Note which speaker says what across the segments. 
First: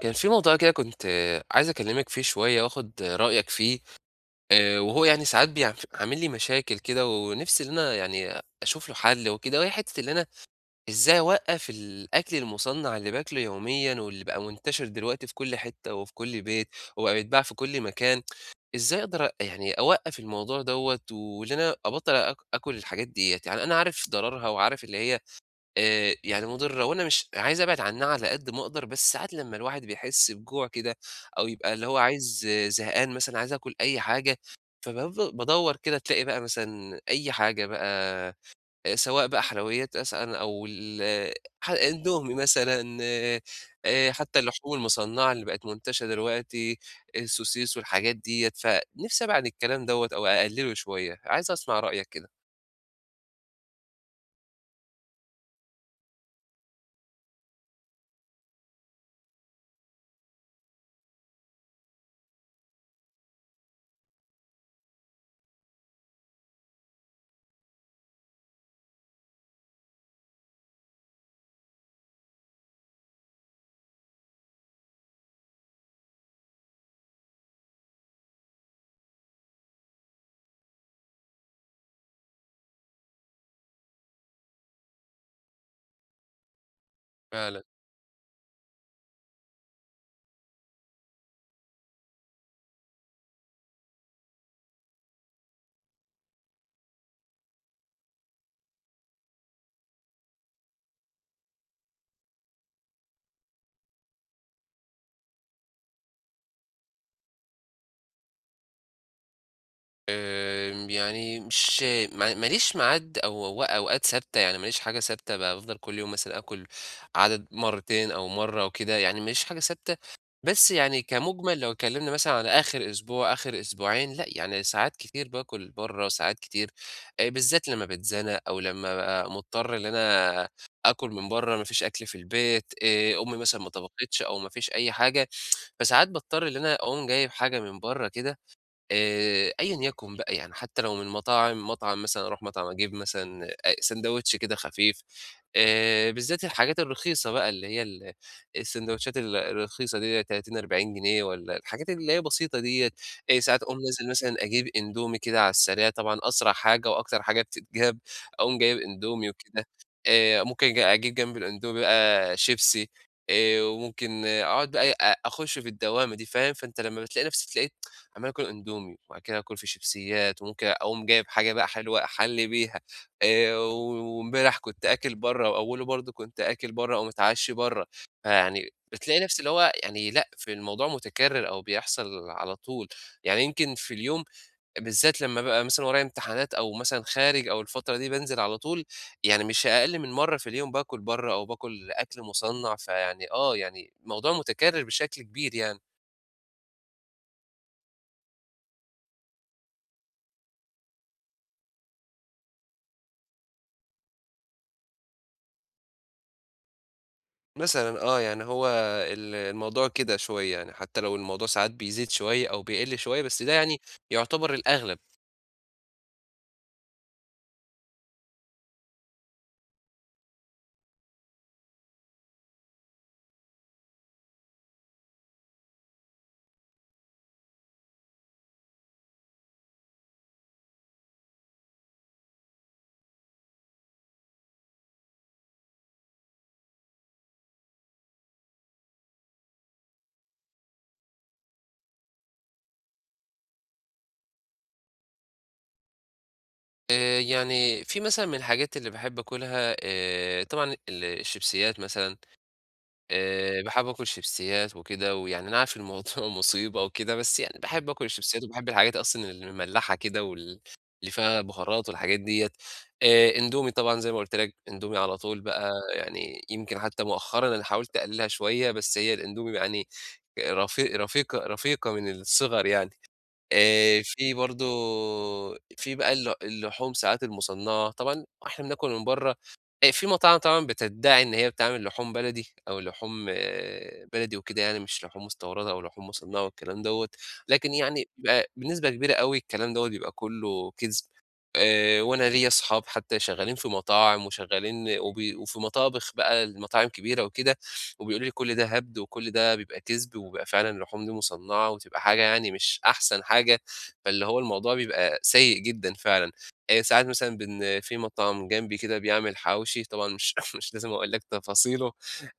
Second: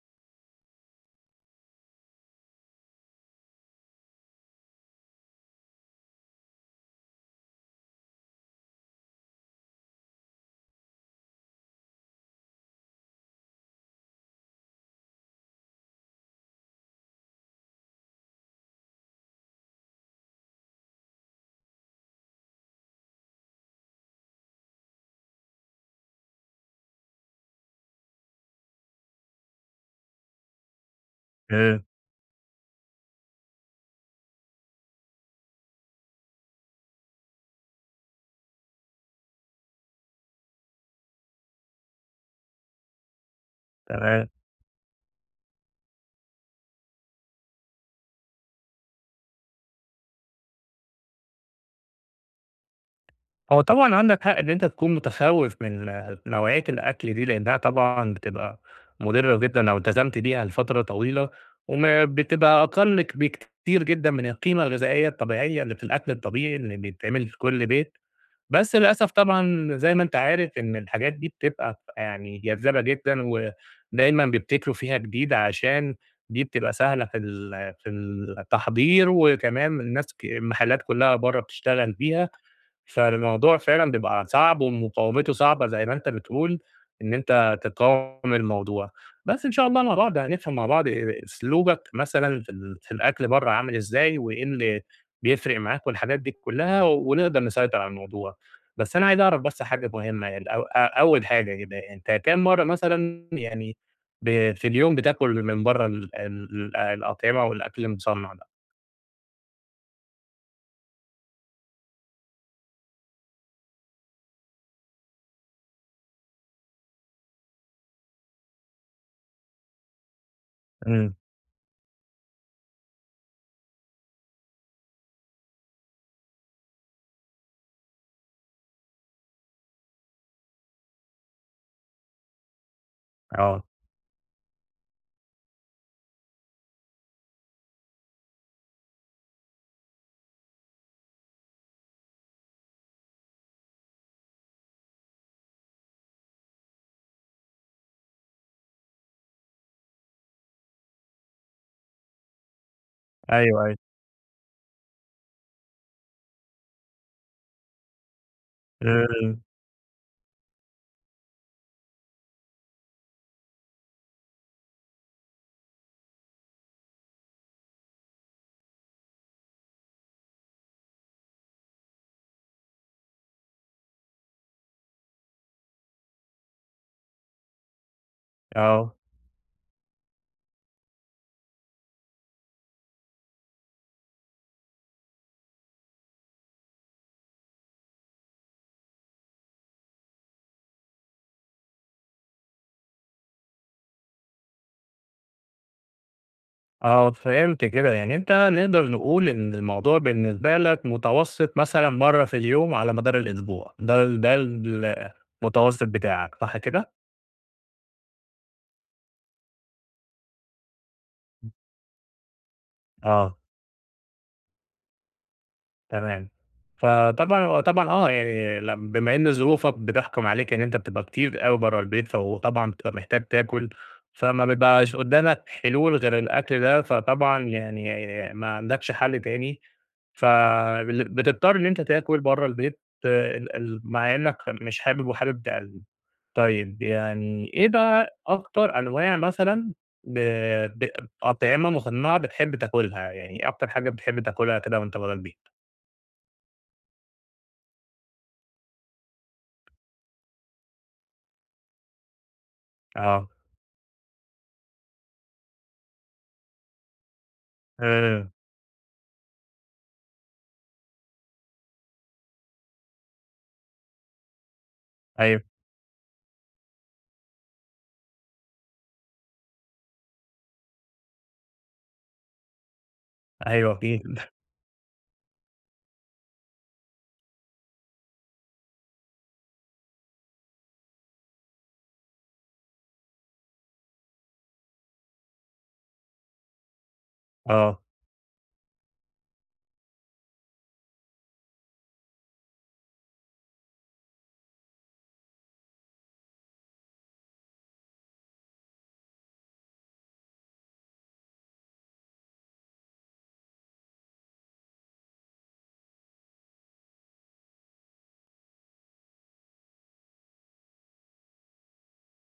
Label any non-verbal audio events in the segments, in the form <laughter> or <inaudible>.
Speaker 1: كان في موضوع كده كنت عايز أكلمِك فيه شوية وآخد رأيك فيه. وهو يعني ساعات بيع عامل لي مشاكل كده ونِفسي إن أنا يعني أشوف له حل وكده، وهي حتّة إن أنا إزاي أوقّف الأكل المُصنّع اللي باكله يوميًا واللي بقى منتشر دلوقتي في كل حتّة وفي كل بيت وبقى بيتباع في كل مكان. إزاي أقدر يعني أوقّف الموضوع دوّة وإن أنا أبطّل آكل الحاجات ديّة؟ يعني أنا عارف ضررها وعارف اللي هي يعني مُضرة وأنا مش عايز أبعد عنها على قد ما أقدر، بس ساعات لمّا الواحد بيحس بجوع كده، أو يبقى
Speaker 2: إمم،
Speaker 1: اللي هو عايز زهقان مثلًا عايز آكل أي حاجة، فبافض بادوّر كده تلاقي بقى مثلًا أي حاجة بقى. سواء بقى حلويات مثلًا أو ال آه، ح إندومي مثلًا.
Speaker 2: تمام.
Speaker 1: حتى اللحوم المصنّعة اللي بقت منتشرة دلوقتي، السوسيس والحاجات ديّة، فنِفْسي أبعد عن الكلام دوّة أو أقلّله شوية، عايز أسمع رأيك كده.
Speaker 2: هو طبعًا عندك حق إن أنت تكون متخوّف من نوعية الأكل دي، لإنها طبعًا بتبقى مُضرّة جدًا لو التزمت بيها لفترة طويلة، وما بتبقى أقل بكتير جدًا من القيمة الغذائية الطبيعية اللي في الأكل الطبيعي اللي بيتعمل في كل بيت، بس للأسف طبعًا زي ما أنت عارف إن الحاجات دي بتبقى يعني جذابة جدًا، ودايمًا بيبتكروا فيها جديد عشان دي بتبقى سهلة في التحضير، وكمان الناس ك المحلات كلّها برّه بتشتغل بيها. فالموضوع فعلًا بيبقى صعب ومقاومته صعبة زي ما أنت بتقول، إن أنت
Speaker 1: فعلًا.
Speaker 2: تقاوم الموضوع، بس إن شاء الله مع بعض هنفهم مع بعض أسلوبك مثلًا في الأكل برّه عامل إزاي، وإيه اللي بيفرق معاك والحاجات دي كلّها، ونقدر نسيطر على الموضوع. بس أنا عايز أعرف بس حاجة مهمة يعني الأو أ أول حاجة كده، أنت كام مرّة مثلًا يعني في اليوم بتاكل من برّه ال الأطعمة والأكل المصنّع ده؟
Speaker 1: يعني مش ما ماليش ميعاد أو و أوقات ثابتة، يعني ماليش حاجة ثابتة بافضل كل يوم مثلًا آكل عدد مرتين أو مرة أو كده، يعني ماليش حاجة ثابتة. بس يعني
Speaker 2: إمم،
Speaker 1: كمُجمل لو اتكلمنا مثلًا على آخر أسبوع، آخر أسبوعين، لأ يعني ساعات كتير باكل برّه، ساعات كتير. بالذات لمّا باتزنق أو لمّا بابقى مضطر إن أنا آكل من برّه، ما فيش أكل في البيت. أمي مثلًا
Speaker 2: آه،
Speaker 1: ما طبختش أو ما فيش أي حاجة، فساعات باضطر إن أنا أقوم جايب حاجة من برّه كده، أيًا يكن بقى، يعني حتى لو من مطاعم، مطعم مثلًا أروح مطعم أجيب مثلًا ساندوتش كده خفيف. بالذات الحاجات الرخيصة بقى اللي هي الساندوتشات الرخيصة ديّة 30، 40 جنيه والّا الحاجات اللي هي بسيطة ديّة. ساعات
Speaker 2: أيوه، أيوه،
Speaker 1: أقوم نازل مثلًا أجيب إندومي كده على السريع، طبعًا أسرع حاجة وأكتر حاجة بتتجاب، أقوم جايب إندومي
Speaker 2: إمم،
Speaker 1: وكده. ممكن أجيب جنب الإندومي بقى شيبسي. وممكن أقعد بقى أخش في الدوامة دي فاهم، فأنت لمّا بتلاقي نفسك تلاقيك عمّال آكل أندومي، وبعد كده آكل في شيبسيّات، وممكن أقوم جايب حاجة بقى حلوة أحلّي بيها. وامبارح كنت آكل برّه، وأوّله برضه كنت آكل برّه أو متعشّي برّه، فيعني
Speaker 2: آه.
Speaker 1: بتلاقي نفسي اللي هو يعني لأ، في الموضوع متكرر أو بيحصل على طول. يعني يمكن في اليوم، بالذات لمّا بابقى مثلًا ورايا امتحانات أو مثلًا خارج أو الفترة دي بانزل على طول، يعني مش أقل من مرّة في اليوم باكل برّه أو باكل أكل مُصنّع، فيعني يعني الموضوع متكرر بشكل كبير يعني.
Speaker 2: آه، فهمت كده، يعني أنت نقدر نقول إن الموضوع بالنسبة لك متوسط مثلًا مرّة في اليوم على مدار الأسبوع، ده المتوسط بتاعك، صح كده؟
Speaker 1: مثلًا يعني هو الموضوع كده شوية يعني، حتى لو الموضوع ساعات بيزيد شوية أو بيقل شوية،
Speaker 2: آه.
Speaker 1: بس ده يعني يعتبر الأغلب.
Speaker 2: تمام. فطبعًا طبعًا يعني لم بما إن ظروفك بتحكم عليك إن أنت بتبقى كتير أوي برّه البيت، فطبعًا بتبقى محتاج تاكل، فما بيبقاش قدامك حلول غير الأكل ده، فطبعًا يعني ما عندكش حل تاني، بتضطر إن أنت تاكل برّه البيت ال مع إنك مش حابب وحابب تقلِّل. طيب يعني إيه بقى أكتر أنواع مثلًا ب ب أطعمة مُصنّعة بتحب تاكلها، يعني إيه أكتر حاجة بتحب تاكلها كده وأنت برّه البيت؟
Speaker 1: يعني في مثلًا من الحاجات اللي باحب آكلها، طبعًا الشيبسيات مثلًا.
Speaker 2: آه.
Speaker 1: باحب آكل شيبسيات وكده، ويعني أنا عارف الموضوع <laughs> مصيبة وكده، بس يعني باحب آكل
Speaker 2: إمم،
Speaker 1: الشيبسيات وباحب الحاجات أصلًا المملحة كده وال اللي فيها بهارات والحاجات ديّة. إندومي طبعًا زي ما قُلت لك، إندومي على طول
Speaker 2: أيوه،
Speaker 1: بقى، يعني يمكن حتى مؤخرًا أنا حاولت أقللها شوية، بس هي الإندومي يعني رفيقة من الصغر يعني.
Speaker 2: أيوه أكيد،
Speaker 1: في برضه في بقى اللحوم ساعات المُصنّعة، طبعًا إحنا بناكل من برّه. في مطاعم طبعًا بتدّعي إن هي بتعمل لحوم بلدي أو لحوم بلدي وكده، يعني مش لحوم مستوردة أو لحوم مُصنّعة والكلام دوّة، لكن
Speaker 2: آه،
Speaker 1: يعني بيبقى بنسبة كبيرة أوي الكلام دوّة بيبقى كُلّه كِذب. وأنا ليّا أصحاب حتى شغّالين في مطاعم وشغّالين وبي وفي مطابخ بقى المطاعم كبيرة وكده، وبيقولوا لي كل ده هبد وكل ده بيبقى كذب وبيبقى فعلًا اللحوم دي مصنعة وتبقى حاجة يعني مش أحسن حاجة، فاللي هو الموضوع بيبقى سيء جدًا فعلًا. ساعات مثلًا في مطعم جنبي كده بيعمل حواوشي، طبعًا مش <laughs> مش لازم أقول لك تفاصيله.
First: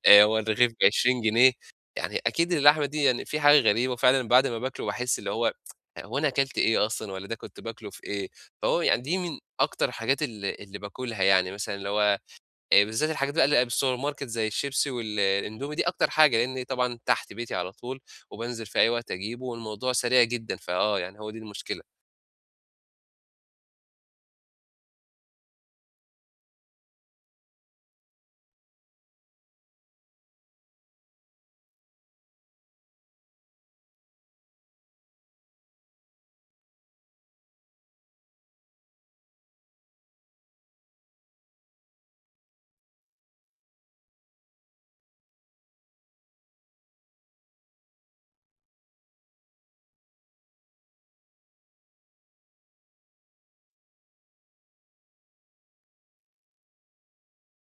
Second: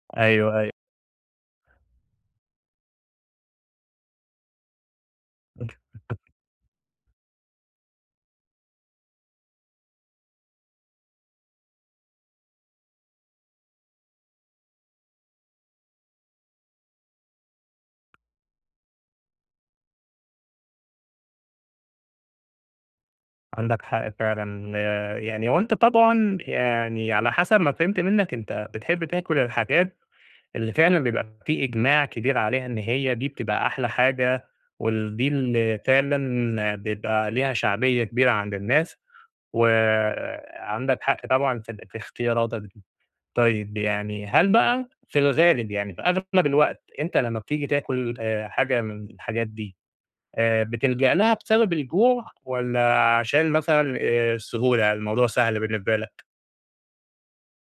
Speaker 1: هو
Speaker 2: أيوه، أيوه،
Speaker 1: الرغيف ب20 جنيه، يعني أكيد اللحمة دي يعني في حاجة غريبة، وفعلًا بعد ما باكله باحس اللي هو هو أنا أكلت إيه أصلًا والّا ده كنت باكله في إيه؟ فهو يعني دي من أكتر الحاجات اللي باكلها، يعني مثلًا اللي هو بالذات الحاجات بقى اللي بقى بالسوبر ماركت زي الشيبسي والإندومي دي أكتر حاجة، لإن طبعًا تحت بيتي على طول، وبانزل في أي وقت أجيبه والموضوع سريع جدًا، فآه يعني هو دي المشكلة.
Speaker 2: عندك حق فعلًا يعني وأنت طبعًا يعني على حسب ما فهمت منّك أنت بتحب تاكل الحاجات اللي فعلًا بيبقى في إجماع كبير عليها إن هي دي بتبقى أحلى حاجة، ودي اللي فعلًا بيبقى ليها شعبية كبيرة عند الناس، وعندك حق طبعًا في اختياراتك دي. طيب يعني هل بقى في الغالب يعني في أغلب الوقت أنت لمّا بتيجي تاكل حاجة من الحاجات دي بتلجأ لها بسبب الجوع والّا عشان مثلًا السهولة، الموضوع سهل بالنسبة لك؟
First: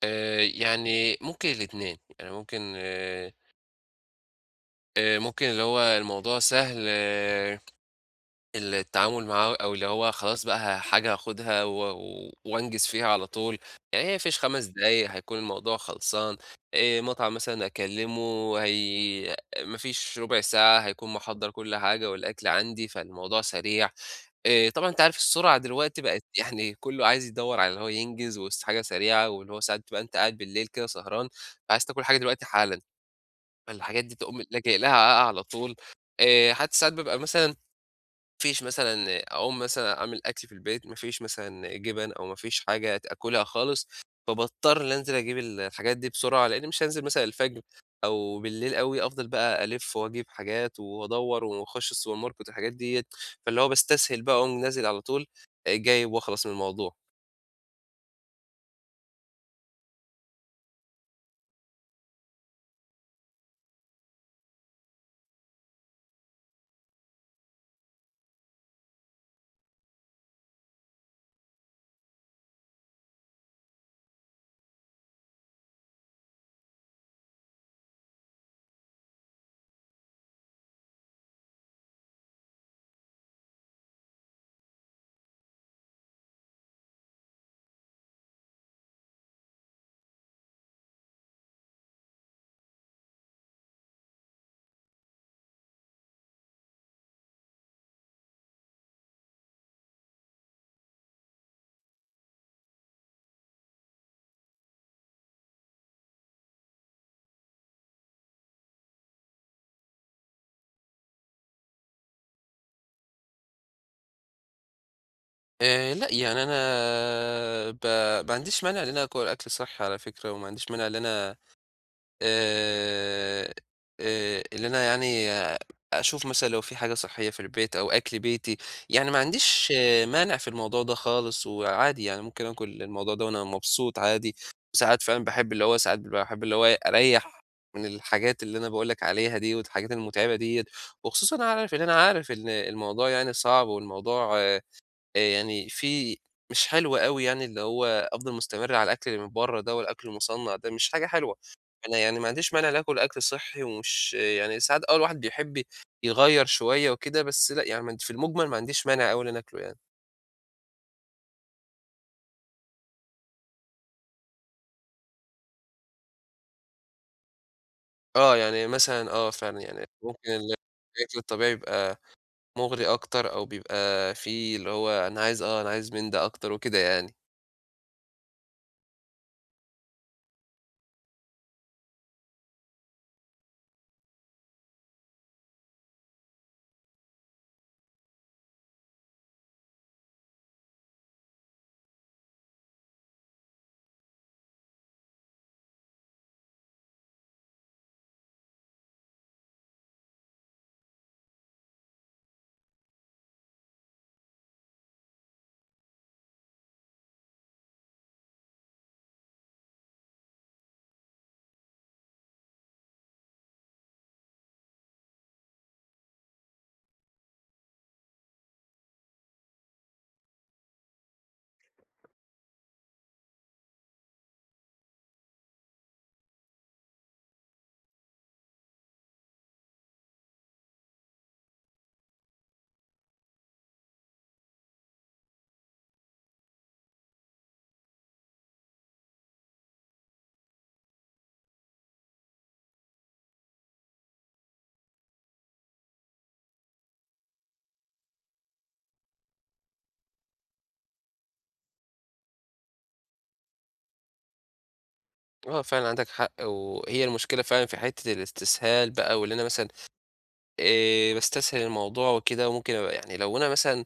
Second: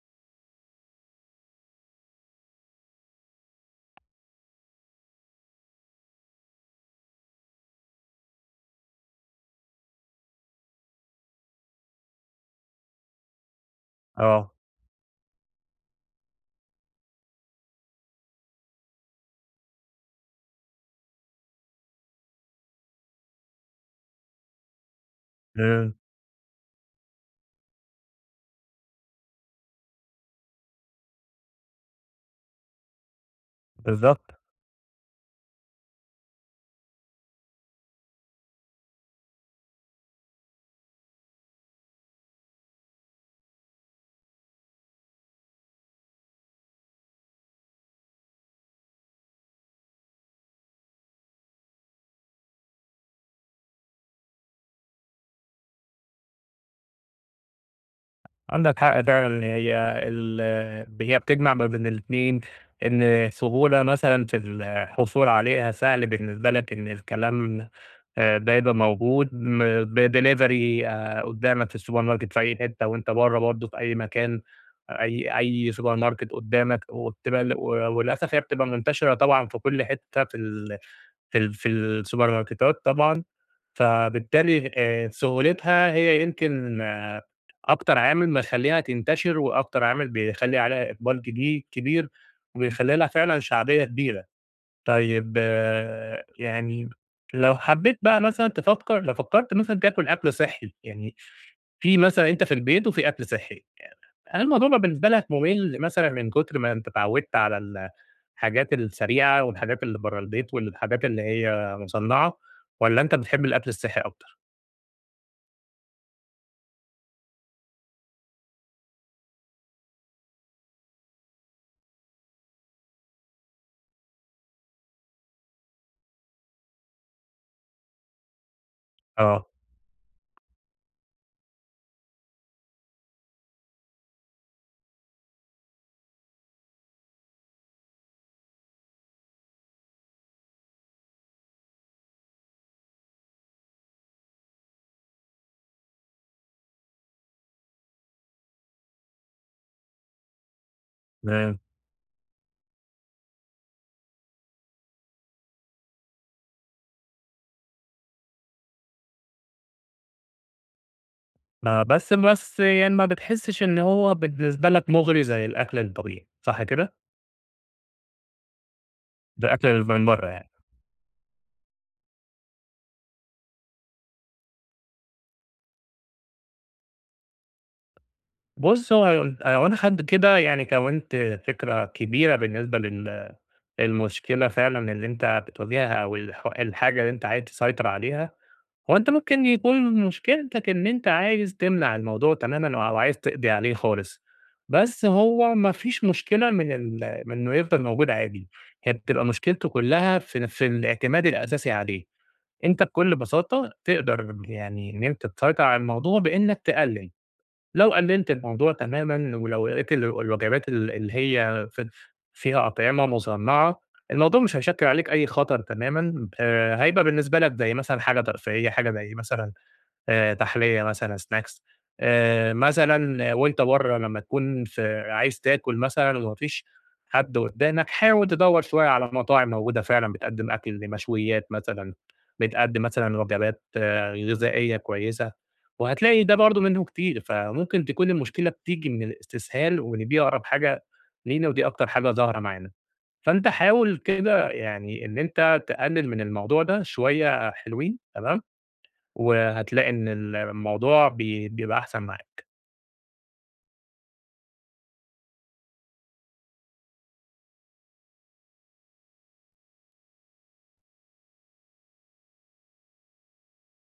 Speaker 1: يعني ممكن الاتنين، ممكن اللي هو الموضوع سهل التعامل معاه، أو اللي هو خلاص بقى حاجة هاخدها و وأنجز فيها على طول، يعني هي ما فيش
Speaker 2: آه،
Speaker 1: 5 دقايق هيكون الموضوع خلصان. مطعم مثلًا أكلمه، هي ما فيش ربع ساعة هيكون محضّر كل حاجة والأكل عندي، فالموضوع سريع. طبعًا أنت عارف السرعة
Speaker 2: إمم،
Speaker 1: دلوقتي بقت <laughs> يعني كُلّه عايز يدوّر على اللي هو ينجز وس حاجة سريعة، واللي هو ساعات بتبقى أنت قاعد بالليل كده سهران، فعايز تاكل حاجة دلوقتي حالًا، فالحاجات دي
Speaker 2: بالضبط.
Speaker 1: تقوم لاجئ لها على طول. حتى ساعات بابقى مثلًا ما فيش مثلًا أقوم مثلًا أعمل أكل في البيت، ما فيش مثلًا جبن أو ما فيش حاجة آكلها خالص، فباضطر إن أنزل أجيب الحاجات دي بسرعة، لإني مش هانزل مثلًا الفجر أو بالليل أوي أفضل بقى ألِف وأجيب حاجات وأدوّر وأخش السوبر ماركت والحاجات ديّة، فاللي هو باستسهل بقى أقوم نازل على طول، جايب وأخلص من الموضوع.
Speaker 2: عندك حق فعلًا، ال هي بتجمع ما بين الاتنين، إن سهولة مثلًا في الحصول عليها، سهل بالنسبة لك إن الكلام ده يبقى موجود بدليفري قدامك في السوبر ماركت في أي حتة وأنت برّه برضه في أي مكان، أي سوبر ماركت قدامك وبتبقى وللأسف هي بتبقى منتشرة طبعًا في كل حتة في السوبر ماركتات طبعًا، فبالتالي سهولتها هي يمكن أكتر عامل مخلّيها تنتشر، وأكتر عامل بيخلّي عليها إقبال كبير، وبيخلّي لها فعلًا شعبية كبيرة. طيب يعني لو حبيت بقى مثلًا تفكّر لو فكّرت مثلًا تاكل أكل صحّي، يعني في مثلًا أنت في البيت وفي أكل صحّي. هل الموضوع بقى بالنسبة لك ممل مثلًا من كتر ما أنت اتعودت على الحاجات السريعة والحاجات اللي برّه البيت والحاجات اللي هي مصنّعة، والّا أنت بتحب الأكل الصحّي أكتر؟
Speaker 1: لأ، يعني أنا ب ما عنديش مانع إن أنا آكل أكل صحّي على فكرة، وما عنديش مانع إن أنا آآ اللي أنا يعني أشوف مثلًا لو في حاجة صحّية في البيت أو أكل بيتي، يعني ما
Speaker 2: آه،
Speaker 1: عنديش مانع في الموضوع ده خالص، وعادي يعني ممكن آكل الموضوع ده وأنا مبسوط عادي، وساعات فعلًا باحب اللي هو ساعات باحب اللي هو أريّح من الحاجات اللي أنا باقول لك عليها دي والحاجات المُتعبة ديّة، وخصوصًا انا عارف إن أنا عارف إن الموضوع يعني صعب والموضوع يعني في مش حلو أوي يعني اللي هو أفضل مستمر على الأكل اللي من برّه ده والأكل المُصنّع ده، مش حاجة حلوة.
Speaker 2: تمام.
Speaker 1: أنا يعني ما عنديش مانع إني آكل أكل صحّي، ومش يعني ساعات الواحد بيحب يغيّر شوية وكده، بس لأ يعني في المُجمل ما عنديش مانع أوي إن أنا آكله يعني.
Speaker 2: ما بس يعني ما بتحسّش إن هو بالنسبة لك مُغري زي الأكل الطبيعي، صح كده؟
Speaker 1: آه، يعني مثلًا آه
Speaker 2: ده
Speaker 1: فعلًا
Speaker 2: أكل اللي
Speaker 1: يعني
Speaker 2: من برّه
Speaker 1: ممكن
Speaker 2: يعني.
Speaker 1: الأكل الطبيعي بيبقى مُغري أكتر، أو بيبقى فيه اللي هو أنا عايز أنا عايز من ده أكتر وكده يعني.
Speaker 2: بُص، هو أنا وأنا حد كده يعني كوّنت فكرة كبيرة بالنسبة للمشكلة فعلًا اللي أنت بتواجهها أو الحاجة اللي أنت عايز تسيطر عليها. هو أنت ممكن يكون مشكلتك إن أنت عايز تمنع الموضوع تمامًا أو عايز تقضي عليه خالص، بس هو ما فيش مشكلة من إنه يفضل موجود عادي، هي بتبقى مشكلته كلها في الاعتماد الأساسي عليه، أنت بكل بساطة تقدر يعني إن أنت تسيطر على الموضوع بإنك تقلل. لو قللت الموضوع تمامًا، ولو لقيت الوجبات اللي هي فيها أطعمة مُصنّعة، الموضوع مش هيشكّل عليك أي خطر تمامًا، هيبقى بالنسبة لك زي مثلًا حاجة ترفيهية، حاجة زي مثلًا تحلية مثلًا snacks مثلًا وأنت برّه لمّا تكون عايز تاكل مثلًا وما فيش حد قدّامك، حاول تدوّر شوية على مطاعم موجودة فعلًا بتقدّم أكل مشويات مثلًا، بتقدّم مثلًا وجبات غذائية كويسة، وهتلاقي ده برضه منه كتير، فممكن تكون المشكلة بتيجي من الاستسهال وإن دي أقرب حاجة لينا ودي أكتر حاجة ظاهرة معانا، فأنت حاول كده يعني إن أنت تقلل من الموضوع ده شوية حلوين تمام؟ وهتلاقي إن الموضوع بيبقى أحسن معاك.
Speaker 1: آه فعلًا عندك حق، وهي المشكلة فعلًا في حتّة الاستسهال بقى، وإن أنا مثلًا باستسهل الموضوع وكده، وممكن أبقى يعني لو أنا مثلًا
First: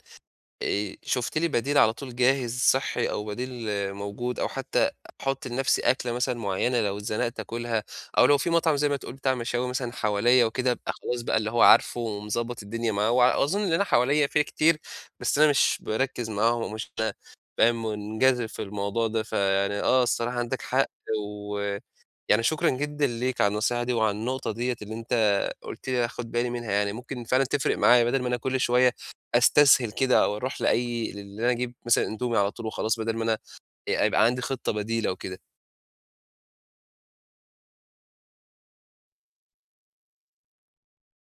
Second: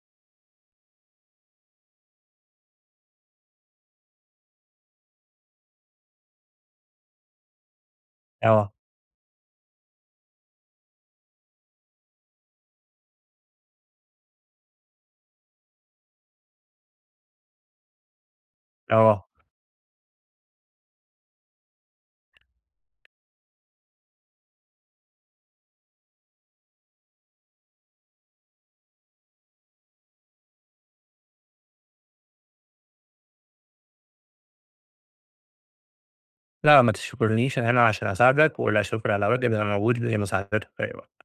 Speaker 1: شُفت لي بديل على طول جاهز صحّي أو بديل موجود، أو حتى أحُط لنفسي أكلة مثلًا معيّنة لو اتزنقت آكلها، أو لو في
Speaker 2: آه،
Speaker 1: مطعم زي ما تقول بتاع مشاوي مثلًا حواليّا وكده، أبقى خلاص بقى اللي هو عارفه ومضبّط الدنيا معاه، وأظن إن أنا حواليّا في كتير، بس أنا مش باركّز معاهم ومش أنا فاهم منجذب في الموضوع ده،
Speaker 2: آه.
Speaker 1: فيعني آه الصراحة عندك حق. و يعني شكرًا جدًا ليك على النصيحة دي وعلى النقطة ديّة اللي أنت قُلت لي آخُد بالي منها يعني، ممكن فعلًا تفرق معايا بدل ما أنا كل شوية أستسهل كده أو أروح لأي لإن أنا أجيب مثلًا أندومي على طول وخلاص، بدل ما أنا يبقى عندي خطة بديلة وكده.
Speaker 2: لأ ما تشكرنيش أنا هنا عشان أساعدك، ولا شكر على واجب، أنا موجود لمساعدتك في أي وقت.